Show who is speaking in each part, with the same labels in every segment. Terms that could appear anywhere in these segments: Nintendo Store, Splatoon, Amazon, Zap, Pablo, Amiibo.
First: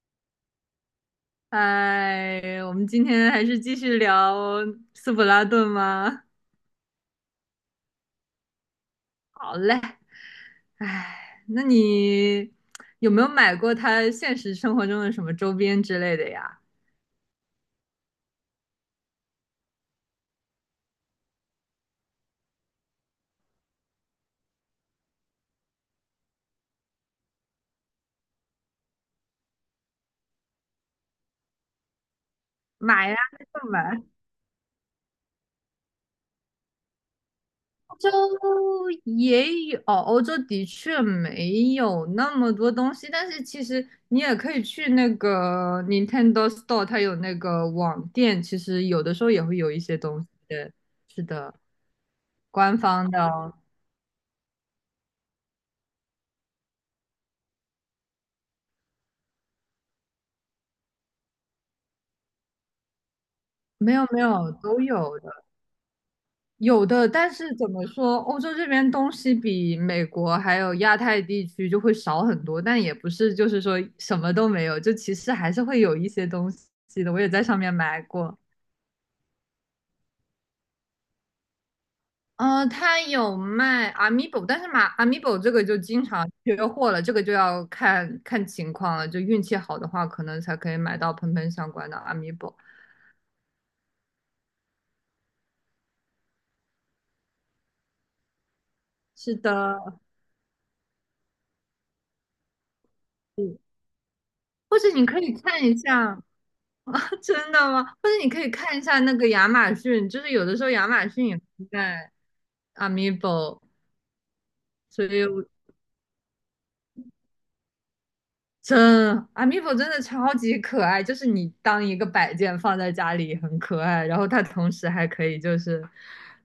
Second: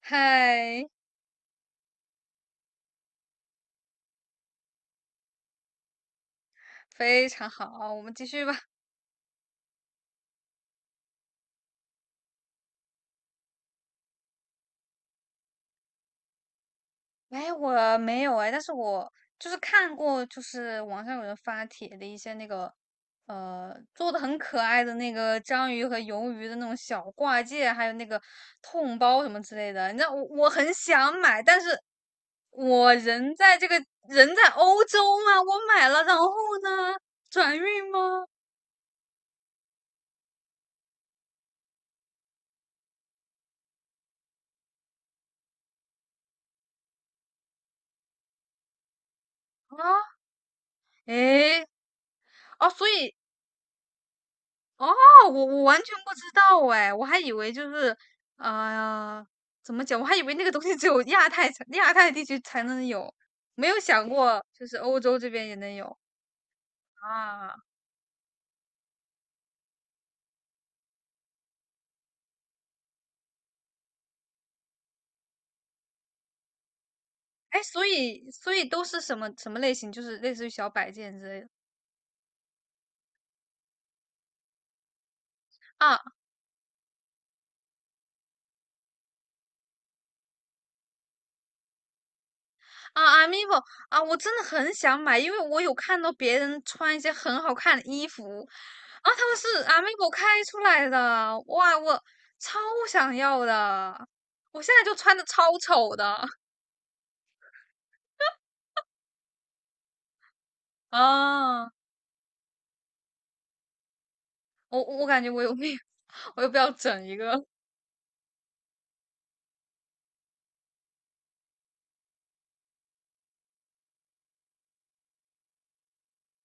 Speaker 1: 嗨，
Speaker 2: 哎，我们今天还是继续聊斯普拉顿吗？
Speaker 1: 非常好，我们继续吧。
Speaker 2: 好嘞。哎，那你有没有买过他现实生活中的什么周边之类的呀？
Speaker 1: 哎，我没有哎，但是我就是看过，就是网上有人发帖的一些那个，做的很可爱的那个章鱼和鱿鱼的那种小挂件，还有那个痛包什么之类的。你知道我很想买，但是我
Speaker 2: 买呀，
Speaker 1: 人在
Speaker 2: 那就买。
Speaker 1: 欧洲嘛，我买了，然后呢，转运
Speaker 2: 欧
Speaker 1: 吗？
Speaker 2: 洲也有，哦欧洲的确没有那么多东西，但是其实你也可以去那个 Nintendo Store，它有那个网店，其实有的时候也会有一
Speaker 1: 啊，
Speaker 2: 些东西的。是的，
Speaker 1: 诶，哦，
Speaker 2: 官
Speaker 1: 所
Speaker 2: 方
Speaker 1: 以
Speaker 2: 的哦。
Speaker 1: 哦，我完全不知道哎，我还以为就是，呃，怎么讲？我还以为那个东西只有亚太地区才能有，没有
Speaker 2: 没有
Speaker 1: 想
Speaker 2: 没
Speaker 1: 过
Speaker 2: 有，
Speaker 1: 就是
Speaker 2: 都
Speaker 1: 欧洲
Speaker 2: 有
Speaker 1: 这
Speaker 2: 的，
Speaker 1: 边也能有
Speaker 2: 有的。但是
Speaker 1: 啊。
Speaker 2: 怎么说，欧洲这边东西比美国还有亚太地区就会少很多，但也不是就是说什么都没有，就其实还是会有一些东西的。我也在上
Speaker 1: 哎，
Speaker 2: 面
Speaker 1: 所
Speaker 2: 买
Speaker 1: 以
Speaker 2: 过，
Speaker 1: 所以都是什么什么类型？就是类似于小摆件之类的
Speaker 2: 它有卖 Amiibo，但是买 Amiibo 这个就
Speaker 1: 啊。
Speaker 2: 经常缺货了，这个就要看看情况了，就运气好的话，可能才可以买到喷喷相关的 Amiibo。
Speaker 1: 啊，Amiibo 啊，我真的很想买，因为我有看到别人穿一些很好看的衣服，啊，他
Speaker 2: 是
Speaker 1: 们是
Speaker 2: 的，
Speaker 1: Amiibo 开出来的，哇，我超想要
Speaker 2: 是
Speaker 1: 的，我现
Speaker 2: 或
Speaker 1: 在
Speaker 2: 者
Speaker 1: 就
Speaker 2: 你
Speaker 1: 穿
Speaker 2: 可
Speaker 1: 的
Speaker 2: 以
Speaker 1: 超
Speaker 2: 看一
Speaker 1: 丑
Speaker 2: 下，
Speaker 1: 的
Speaker 2: 啊，真的吗？或者你可以看一下那个亚马逊，就是有的时候亚 马逊也会
Speaker 1: 啊，
Speaker 2: 在 Amiibo，
Speaker 1: 我
Speaker 2: 所
Speaker 1: 我感
Speaker 2: 以
Speaker 1: 觉我
Speaker 2: 我
Speaker 1: 有病，我又不要整一个，
Speaker 2: 真 Amiibo 真的超级可爱，就是你当一个摆件放在家里很可爱，然后它同时还可以就是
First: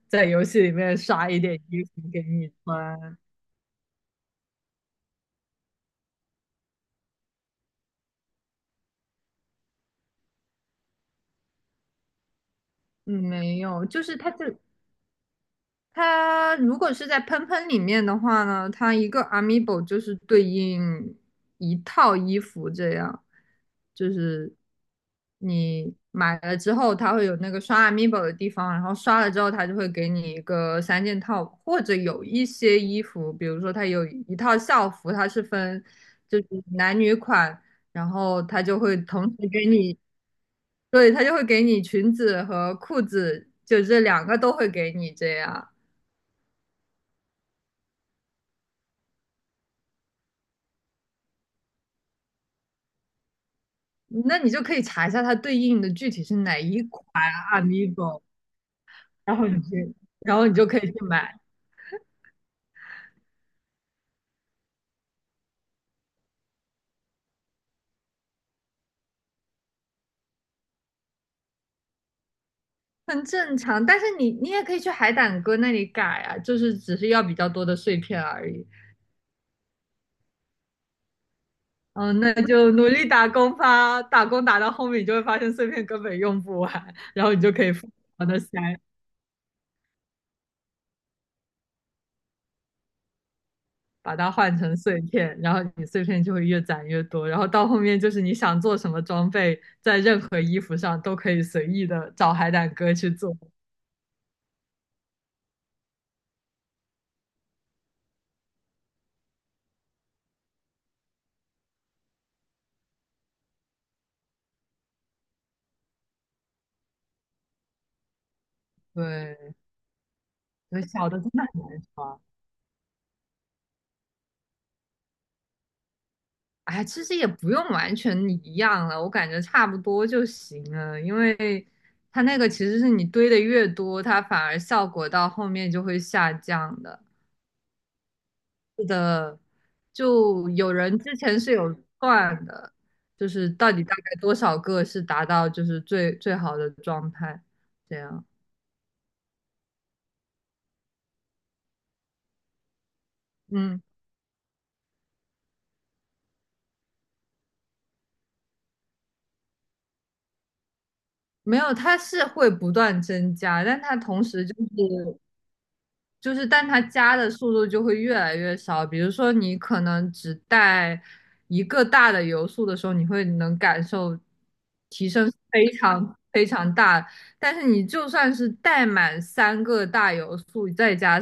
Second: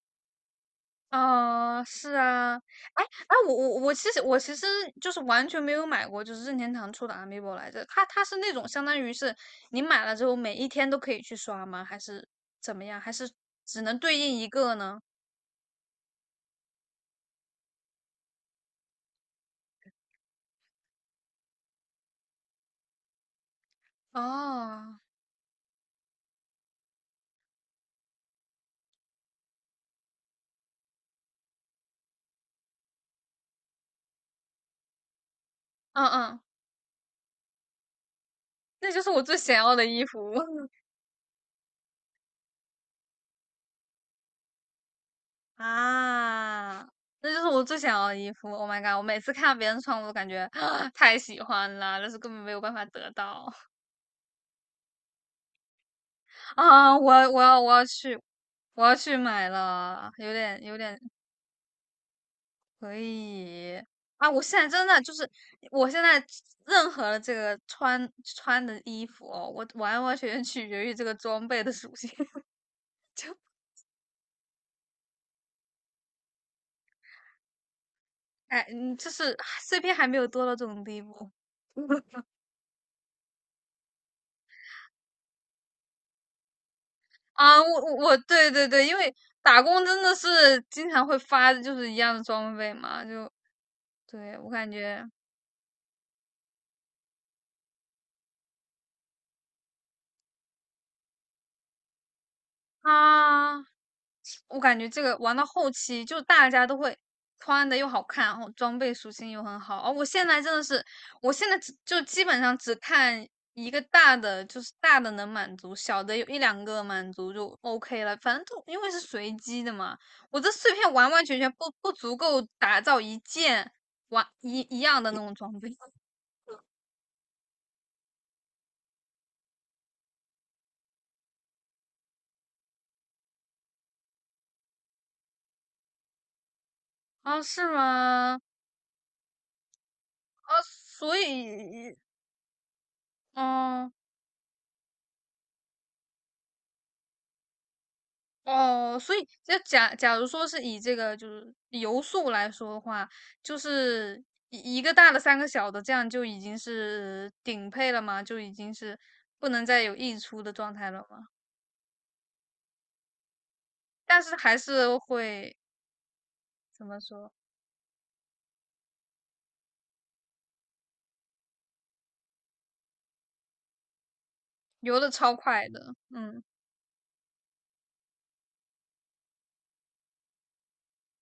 Speaker 2: 在游戏里面刷一点
Speaker 1: 哦，
Speaker 2: 衣服
Speaker 1: 是
Speaker 2: 给你
Speaker 1: 啊，哎
Speaker 2: 穿。
Speaker 1: 哎，我其实就是完全没有买过，就是任天堂出的 Amiibo 来着。它是那种相当于是你买了之后每一天都可以去刷吗？还是怎么样？还
Speaker 2: 嗯，
Speaker 1: 是
Speaker 2: 没
Speaker 1: 只
Speaker 2: 有，
Speaker 1: 能
Speaker 2: 就是
Speaker 1: 对
Speaker 2: 它
Speaker 1: 应一
Speaker 2: 这
Speaker 1: 个呢？
Speaker 2: 它如果是在喷喷里面的话呢，它一个 amiibo 就是对应一套衣服，这样就是
Speaker 1: 哦，
Speaker 2: 你买了之后，它会有那个刷 amiibo 的地方，然后刷了之后，它就会给你一个三件套，或者有一些衣服，比如说它有一套校服，它是分
Speaker 1: 嗯
Speaker 2: 就
Speaker 1: 嗯，
Speaker 2: 是男女款，然后它就
Speaker 1: 那
Speaker 2: 会
Speaker 1: 就是我
Speaker 2: 同
Speaker 1: 最
Speaker 2: 时
Speaker 1: 想
Speaker 2: 给
Speaker 1: 要的
Speaker 2: 你，
Speaker 1: 衣服
Speaker 2: 对，它就会给你裙子和裤子，就这两个都会给你这样。
Speaker 1: 啊，那就是我最想要的衣服。Oh my god！我每次看到别人穿，我都感觉 太喜欢了，但是根本没有办法得到。
Speaker 2: 那你就可以查一下它对应的具体是哪一
Speaker 1: 啊，
Speaker 2: 款 Amigo，
Speaker 1: 我要去
Speaker 2: 然后
Speaker 1: 买
Speaker 2: 你去，
Speaker 1: 了，有
Speaker 2: 然后你
Speaker 1: 点
Speaker 2: 就
Speaker 1: 有
Speaker 2: 可以去
Speaker 1: 点
Speaker 2: 买，
Speaker 1: 可以啊！我现在任何的这个穿的衣服哦，我完完全全取决于这个装备的属性。
Speaker 2: 很正常。但是你也可以去海胆哥那里改啊，就是只是要比较多的碎片而
Speaker 1: 哎，
Speaker 2: 已。
Speaker 1: 嗯，就是碎片还没有多到这种地步
Speaker 2: 嗯，那就努力打工吧，打工打到后面你就会发现碎片根本用不完，然后你就
Speaker 1: 啊！
Speaker 2: 可以
Speaker 1: 我
Speaker 2: 疯
Speaker 1: 我我，
Speaker 2: 狂的
Speaker 1: 对对
Speaker 2: 塞，
Speaker 1: 对，因为打工真的是经常会发，就是一样的装备嘛，就
Speaker 2: 把它
Speaker 1: 对我
Speaker 2: 换
Speaker 1: 感
Speaker 2: 成碎
Speaker 1: 觉
Speaker 2: 片，然后你碎片就会越攒越多，然后到后面就是你想做什么装备，在任何衣服上都可以随意的找海胆哥去做。
Speaker 1: 啊。我感觉这个玩到后期，就大家都会穿的又好看，然后装备属性又很好。哦，我现在只就基本上只看一个大的，就是大的能满足，小的有一两个满足就 OK 了。反正就因为是随
Speaker 2: 对。
Speaker 1: 机的嘛，我这碎
Speaker 2: 有
Speaker 1: 片
Speaker 2: 小
Speaker 1: 完
Speaker 2: 的
Speaker 1: 完
Speaker 2: 真
Speaker 1: 全
Speaker 2: 的
Speaker 1: 全
Speaker 2: 很
Speaker 1: 不
Speaker 2: 难
Speaker 1: 不足
Speaker 2: 穿。
Speaker 1: 够打造一件一样的那种装备
Speaker 2: 哎，其实也不用完全一样了，我感觉差不多就行了，因为它那个其实是你堆的越多，它反而效果到后面就会下降的。
Speaker 1: 啊？是吗？
Speaker 2: 是的，就
Speaker 1: 啊，
Speaker 2: 有人
Speaker 1: 所
Speaker 2: 之前是有
Speaker 1: 以，
Speaker 2: 算的，就是到底
Speaker 1: 嗯、
Speaker 2: 大概多少个是达到就是最最好的状态，这样。
Speaker 1: 哦，所以就假如说是以这个就是游速来说的话，就
Speaker 2: 嗯，
Speaker 1: 是一个大的三个小的，这样就已经是顶配了吗？就已经是不能再有溢出的状态了吗？
Speaker 2: 没有，它是会不断增加，但它
Speaker 1: 但
Speaker 2: 同
Speaker 1: 是
Speaker 2: 时就
Speaker 1: 还是
Speaker 2: 是
Speaker 1: 会
Speaker 2: 就是，但它
Speaker 1: 怎么
Speaker 2: 加的
Speaker 1: 说，
Speaker 2: 速度就会越来越少。比如说，你可能只带一个大的油速的时候，你会能感受
Speaker 1: 游
Speaker 2: 提
Speaker 1: 的
Speaker 2: 升
Speaker 1: 超
Speaker 2: 非
Speaker 1: 快的，
Speaker 2: 常
Speaker 1: 嗯，
Speaker 2: 非常大。但是你就算是带满三个大油素，再加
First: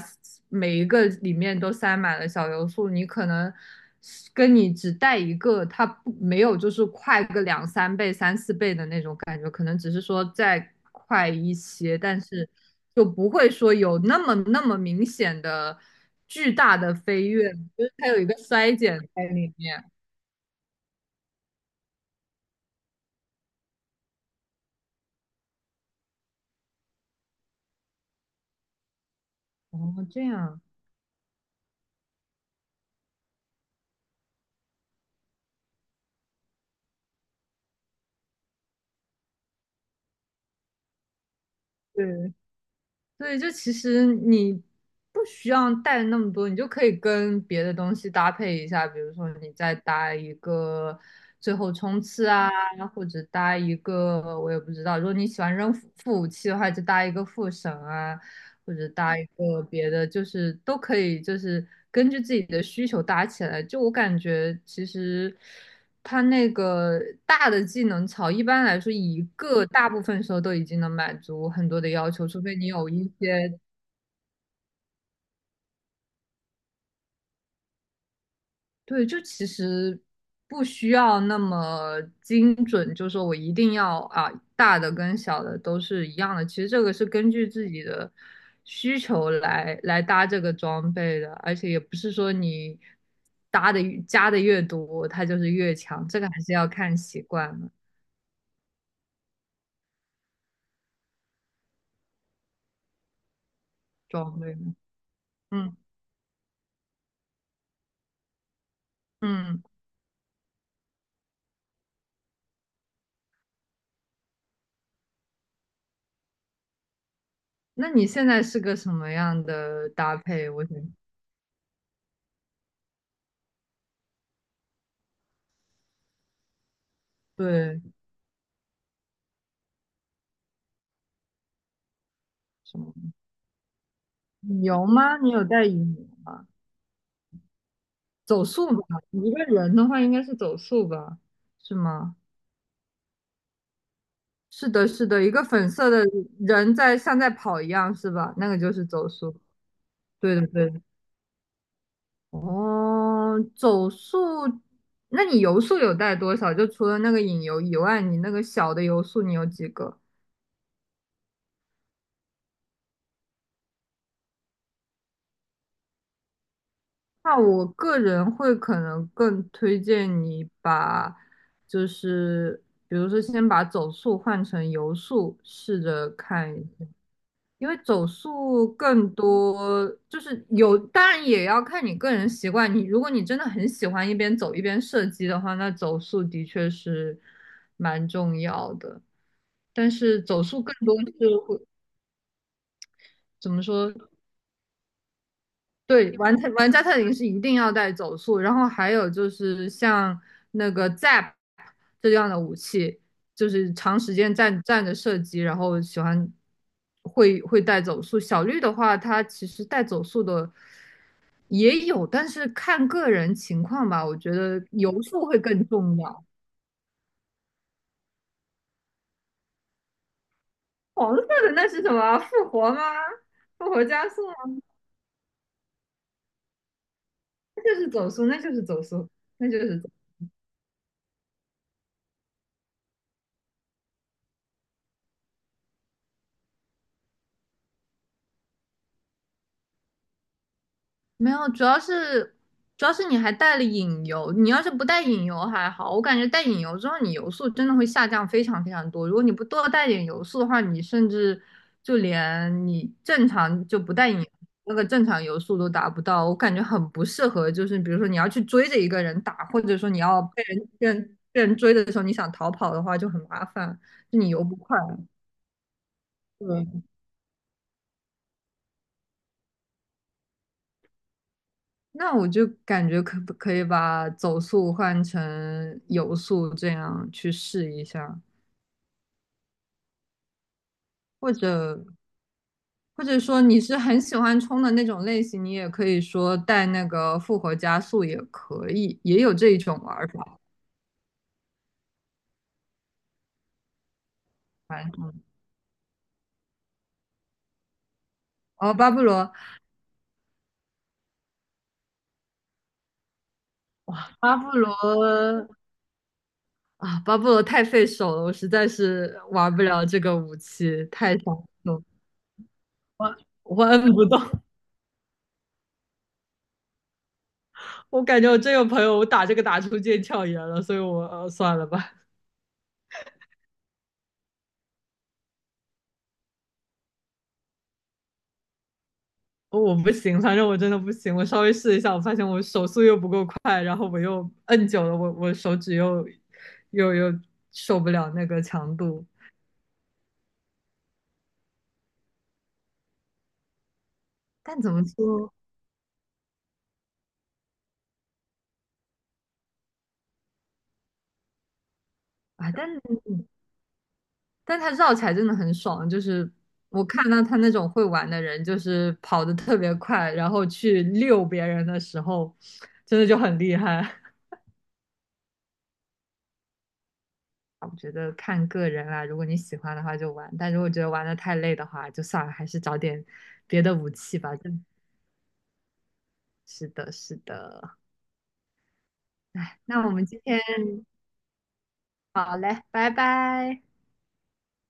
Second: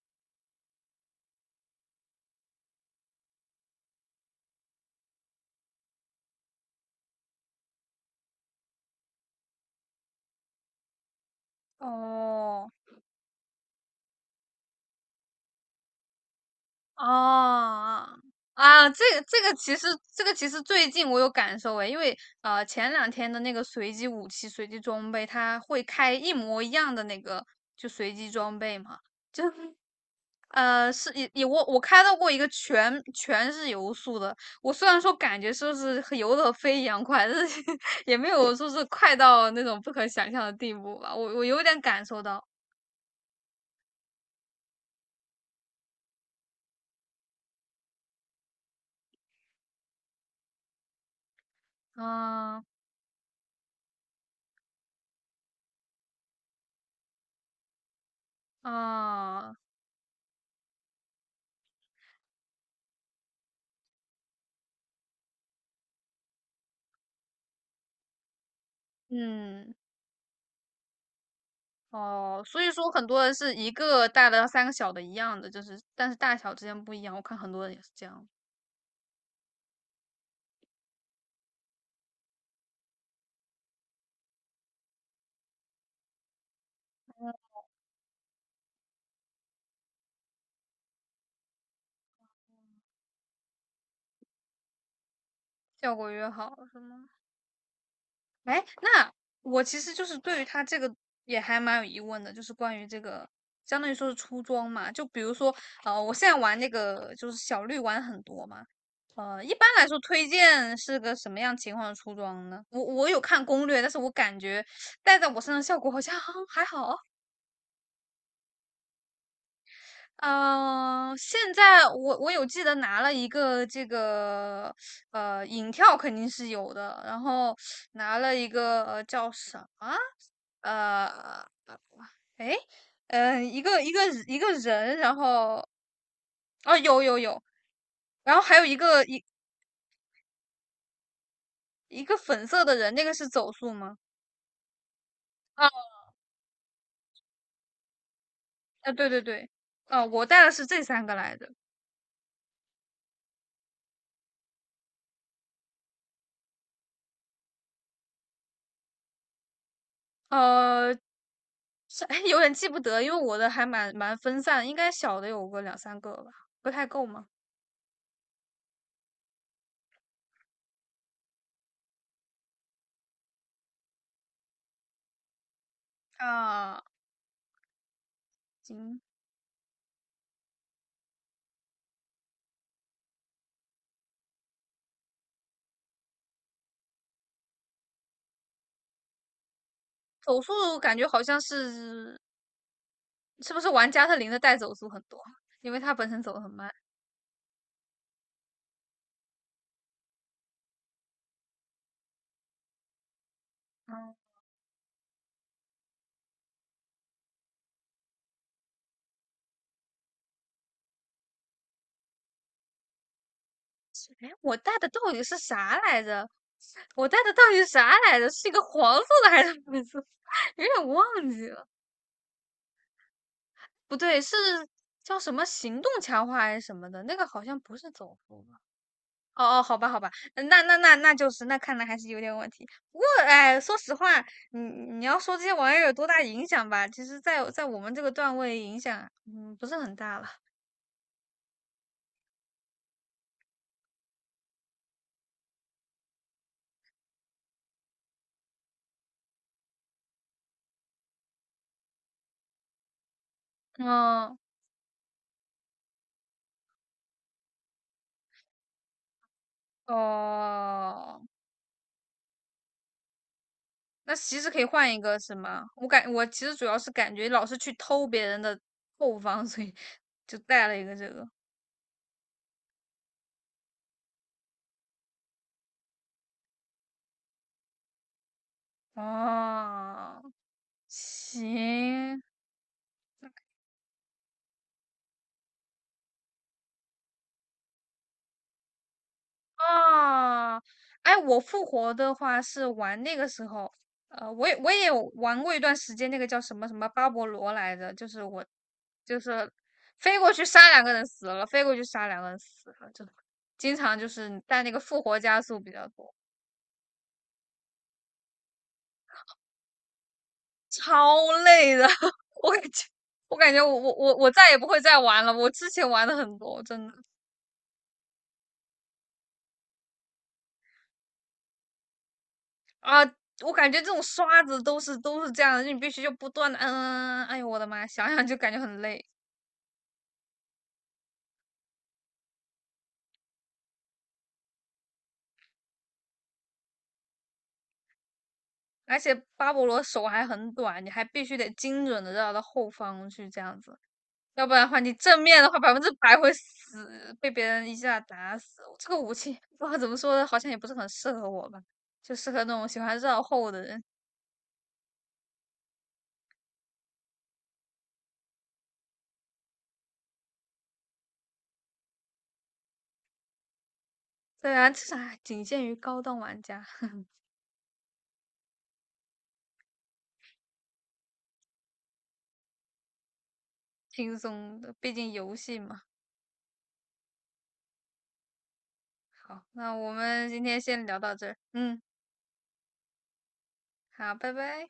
Speaker 2: 每一个里面都塞满了小油素，你可能是跟你只带一个，它不没有就是快个两三倍、三四倍的那种感觉，可能只是说再快一些，但是
Speaker 1: 哦。
Speaker 2: 就不会说有那么那么明显的巨大的飞跃，就是
Speaker 1: 哦，
Speaker 2: 它有一个衰
Speaker 1: 啊，
Speaker 2: 减
Speaker 1: 这个
Speaker 2: 在
Speaker 1: 这
Speaker 2: 里
Speaker 1: 个其
Speaker 2: 面。
Speaker 1: 实这个其实最近我有感受诶，因为前两天的那个随机武器、随机装备，它会开一模一样的那个就随机装备嘛。
Speaker 2: 哦，这样，
Speaker 1: 是也我开到过一个全是游速的，我虽然说感觉说是和游的飞一样快，但是 也没有说是快到那种不可想象的地步吧。我有点感受
Speaker 2: 对。
Speaker 1: 到，
Speaker 2: 对，就其实你不需要带那么多，你就可以跟别的东西搭配一下，比如说你再搭一个最后冲刺啊，
Speaker 1: 啊
Speaker 2: 或者搭一个我也不知道，如果你喜欢扔副武器的话，就搭一个副神啊，或者搭一
Speaker 1: 啊，
Speaker 2: 个别的，就是都可以，就是根据自己的需求搭起来。就我感觉，其实它那个大的技能槽，一般来说一个
Speaker 1: 嗯。
Speaker 2: 大部分时候都已经能满足很多的要求，除
Speaker 1: 哦，
Speaker 2: 非
Speaker 1: 所
Speaker 2: 你
Speaker 1: 以
Speaker 2: 有
Speaker 1: 说
Speaker 2: 一
Speaker 1: 很多人是
Speaker 2: 些
Speaker 1: 一个大的三个小的一样的，就是但是大小之间不一样。我看很多人也是这样，
Speaker 2: 对，就其实不需要那么精准，就说我一定要啊，大的跟小的都是一样的。其实这个是根据自己的需求来搭这个装备的，而且也不是说你搭的越加的越多，它就是越
Speaker 1: 效
Speaker 2: 强。
Speaker 1: 果
Speaker 2: 这
Speaker 1: 越
Speaker 2: 个还是
Speaker 1: 好
Speaker 2: 要
Speaker 1: 是
Speaker 2: 看
Speaker 1: 吗？
Speaker 2: 习惯了
Speaker 1: 哎，那我其实就是对于它这个也还蛮有疑问的，就是关于这个相当于说是
Speaker 2: 装
Speaker 1: 出
Speaker 2: 备的。
Speaker 1: 装嘛，就比如说
Speaker 2: 嗯
Speaker 1: 我现在玩那个就是小绿玩很多嘛。一般
Speaker 2: 嗯，
Speaker 1: 来说，推荐是个什么样情况的出装呢？我有看攻略，但是我感觉戴在我身上效果好像 还好。
Speaker 2: 那你现在是个什么样的搭配？我想
Speaker 1: 嗯、现在我有记得拿了一个这个影跳肯定是有的，然后
Speaker 2: 对
Speaker 1: 拿了一个叫什么呃诶
Speaker 2: 什么
Speaker 1: 呃一个一个一个
Speaker 2: 羽绒
Speaker 1: 人，然
Speaker 2: 吗？你有带
Speaker 1: 后
Speaker 2: 羽绒吗？
Speaker 1: 哦有有有，然后
Speaker 2: 走
Speaker 1: 还有
Speaker 2: 速
Speaker 1: 一
Speaker 2: 吧，
Speaker 1: 个一
Speaker 2: 一个人的话应该是走速吧，是
Speaker 1: 一个
Speaker 2: 吗？
Speaker 1: 粉色的人，那个是走速吗？
Speaker 2: 是的，是的，一个
Speaker 1: 哦，
Speaker 2: 粉色的人在像在跑一样，是吧？那个就是
Speaker 1: 啊对
Speaker 2: 走
Speaker 1: 对
Speaker 2: 速。
Speaker 1: 对，哦、我
Speaker 2: 对
Speaker 1: 带
Speaker 2: 的，
Speaker 1: 的是
Speaker 2: 对的。
Speaker 1: 这三个来的，
Speaker 2: 哦，走速，那你游速有带多少？就除了那个引游以外，你那个小的游速你有几个？
Speaker 1: 呃，是 有点记不得，因为我的还蛮分散的应该小的有个两三个吧，不太够吗？
Speaker 2: 那我个人会可能更推荐你把，就是比如说先把走速换成游速，试着看。
Speaker 1: 啊，
Speaker 2: 因为走速
Speaker 1: 行，
Speaker 2: 更多，就是有，当然也要看你个人习惯。你如果你真的很喜欢一边走一边射击的话，那走速的确是蛮重要的。但是
Speaker 1: 走
Speaker 2: 走速更
Speaker 1: 速
Speaker 2: 多
Speaker 1: 感觉好
Speaker 2: 是
Speaker 1: 像
Speaker 2: 会
Speaker 1: 是是
Speaker 2: 怎
Speaker 1: 不
Speaker 2: 么
Speaker 1: 是玩
Speaker 2: 说？
Speaker 1: 加特林的带走速很多，因为它本
Speaker 2: 对，
Speaker 1: 身走
Speaker 2: 玩
Speaker 1: 的很
Speaker 2: 特
Speaker 1: 慢。
Speaker 2: 玩家特林是一定要带走速，然后还有就是像那个 Zap 这样的武器，就是长
Speaker 1: 嗯，
Speaker 2: 时间站着射击，然后喜欢会带走速。小绿的话，它其实带走速的。也有，但是看个人情况吧，我
Speaker 1: 哎，
Speaker 2: 觉
Speaker 1: 我
Speaker 2: 得
Speaker 1: 带的到
Speaker 2: 游
Speaker 1: 底
Speaker 2: 数
Speaker 1: 是
Speaker 2: 会更
Speaker 1: 啥
Speaker 2: 重
Speaker 1: 来
Speaker 2: 要。
Speaker 1: 着？我带的到底是啥来着？是一个黄色的还是粉色？有点
Speaker 2: 黄色
Speaker 1: 忘记
Speaker 2: 的
Speaker 1: 了。
Speaker 2: 那是什么？复活吗？复活
Speaker 1: 不
Speaker 2: 加
Speaker 1: 对，
Speaker 2: 速吗？
Speaker 1: 是叫什么行动强化还是什么的？那个好像
Speaker 2: 那就
Speaker 1: 不
Speaker 2: 是
Speaker 1: 是
Speaker 2: 走
Speaker 1: 走
Speaker 2: 速，那
Speaker 1: 速。哦
Speaker 2: 就是走速，那就
Speaker 1: 哦，好
Speaker 2: 是。
Speaker 1: 吧，
Speaker 2: 走
Speaker 1: 好吧，嗯那就是，那看来还是有点问题。不过，哎，说实话，你要说这些玩意儿有多大影响吧，其实在，在我们这个段位影响，嗯，不是很大了。
Speaker 2: 没有，主要是你还带了隐游，你要是不带隐游还好，我感觉带隐游之后，你游速真的会下降非常非常多。如果你不多带点游速的话，你甚至就连你正常就不带引游
Speaker 1: 嗯，
Speaker 2: 那个正常游速都达不到，我感觉很不适合。就是比如说你要去追着一个人打，或者说你要被人被人
Speaker 1: 哦，
Speaker 2: 被人追的时候，你想逃跑的话就很麻烦，
Speaker 1: 那
Speaker 2: 就你
Speaker 1: 其
Speaker 2: 游
Speaker 1: 实
Speaker 2: 不
Speaker 1: 可以
Speaker 2: 快。
Speaker 1: 换一个，是吗？我其实主要
Speaker 2: 对，
Speaker 1: 是感觉老是去偷别人的后方，所以就带了一个这个。
Speaker 2: 那我就感觉可不可以把走速换成游速，这样去试一下，
Speaker 1: 哦，
Speaker 2: 或者
Speaker 1: 行，
Speaker 2: 或者说你是很喜欢冲的那种类型，你也可以说带那个复活加速也可以，也有这一种玩法。
Speaker 1: 啊，哎，我复活的话是玩那个时候，我也
Speaker 2: 反
Speaker 1: 有
Speaker 2: 正
Speaker 1: 玩过一段时间，那个叫什么什么巴勃罗来着，就是我
Speaker 2: 哦，巴布
Speaker 1: 就
Speaker 2: 罗，
Speaker 1: 是飞过去杀两个人死了，飞过去杀两个人死了，就经常就
Speaker 2: 巴
Speaker 1: 是
Speaker 2: 布
Speaker 1: 带那
Speaker 2: 罗
Speaker 1: 个复活加速比较多，
Speaker 2: 啊，巴布罗太费手了，我实在是玩不了这个武器，太伤
Speaker 1: 超累
Speaker 2: 手，
Speaker 1: 的，我感觉
Speaker 2: 我
Speaker 1: 我感觉
Speaker 2: 我
Speaker 1: 我我
Speaker 2: 摁不
Speaker 1: 我
Speaker 2: 动，
Speaker 1: 我再也不会再玩了，我之前玩的很多，真的
Speaker 2: 我感觉我真有朋友我打这个打出腱鞘炎了，所以我算了吧。
Speaker 1: 啊。我感觉这种刷子都是这样的，你必须就不断的，嗯，哎呦我的妈，想想就感觉很累。
Speaker 2: 哦我不行，反正我真的不行。我稍微试一下，我发现我手速又不够快，然后我又摁久了，我手指又受不了那个强
Speaker 1: 而
Speaker 2: 度。
Speaker 1: 且巴勃罗手还很短，你还必须得精准的绕到后方去这样子，要不
Speaker 2: 但
Speaker 1: 然的
Speaker 2: 怎
Speaker 1: 话，
Speaker 2: 么
Speaker 1: 你正
Speaker 2: 说
Speaker 1: 面的话百分之百会死，被别人一下打死。这个武器不知道怎么说呢，好像也不是很适合我吧，就适合
Speaker 2: 啊？
Speaker 1: 那种喜
Speaker 2: 但
Speaker 1: 欢绕后的人。
Speaker 2: 但他绕起来真的很爽，就是我看到他那种会玩的人，就是跑得特别快，然后去溜别人的时候，真的就很厉害。
Speaker 1: 虽然这还仅限于高端玩家，
Speaker 2: 我觉得看个人啦，如果你喜欢的话就玩，但如果觉得玩的太累的话，就算了，还是找点别的武
Speaker 1: 轻
Speaker 2: 器吧。就
Speaker 1: 松的，毕竟游戏嘛。
Speaker 2: 是的，是的。
Speaker 1: 好，
Speaker 2: 哎，
Speaker 1: 那
Speaker 2: 那我
Speaker 1: 我
Speaker 2: 们今
Speaker 1: 们
Speaker 2: 天
Speaker 1: 今天先聊到这儿，嗯，
Speaker 2: 好嘞，拜拜。
Speaker 1: 好，拜拜。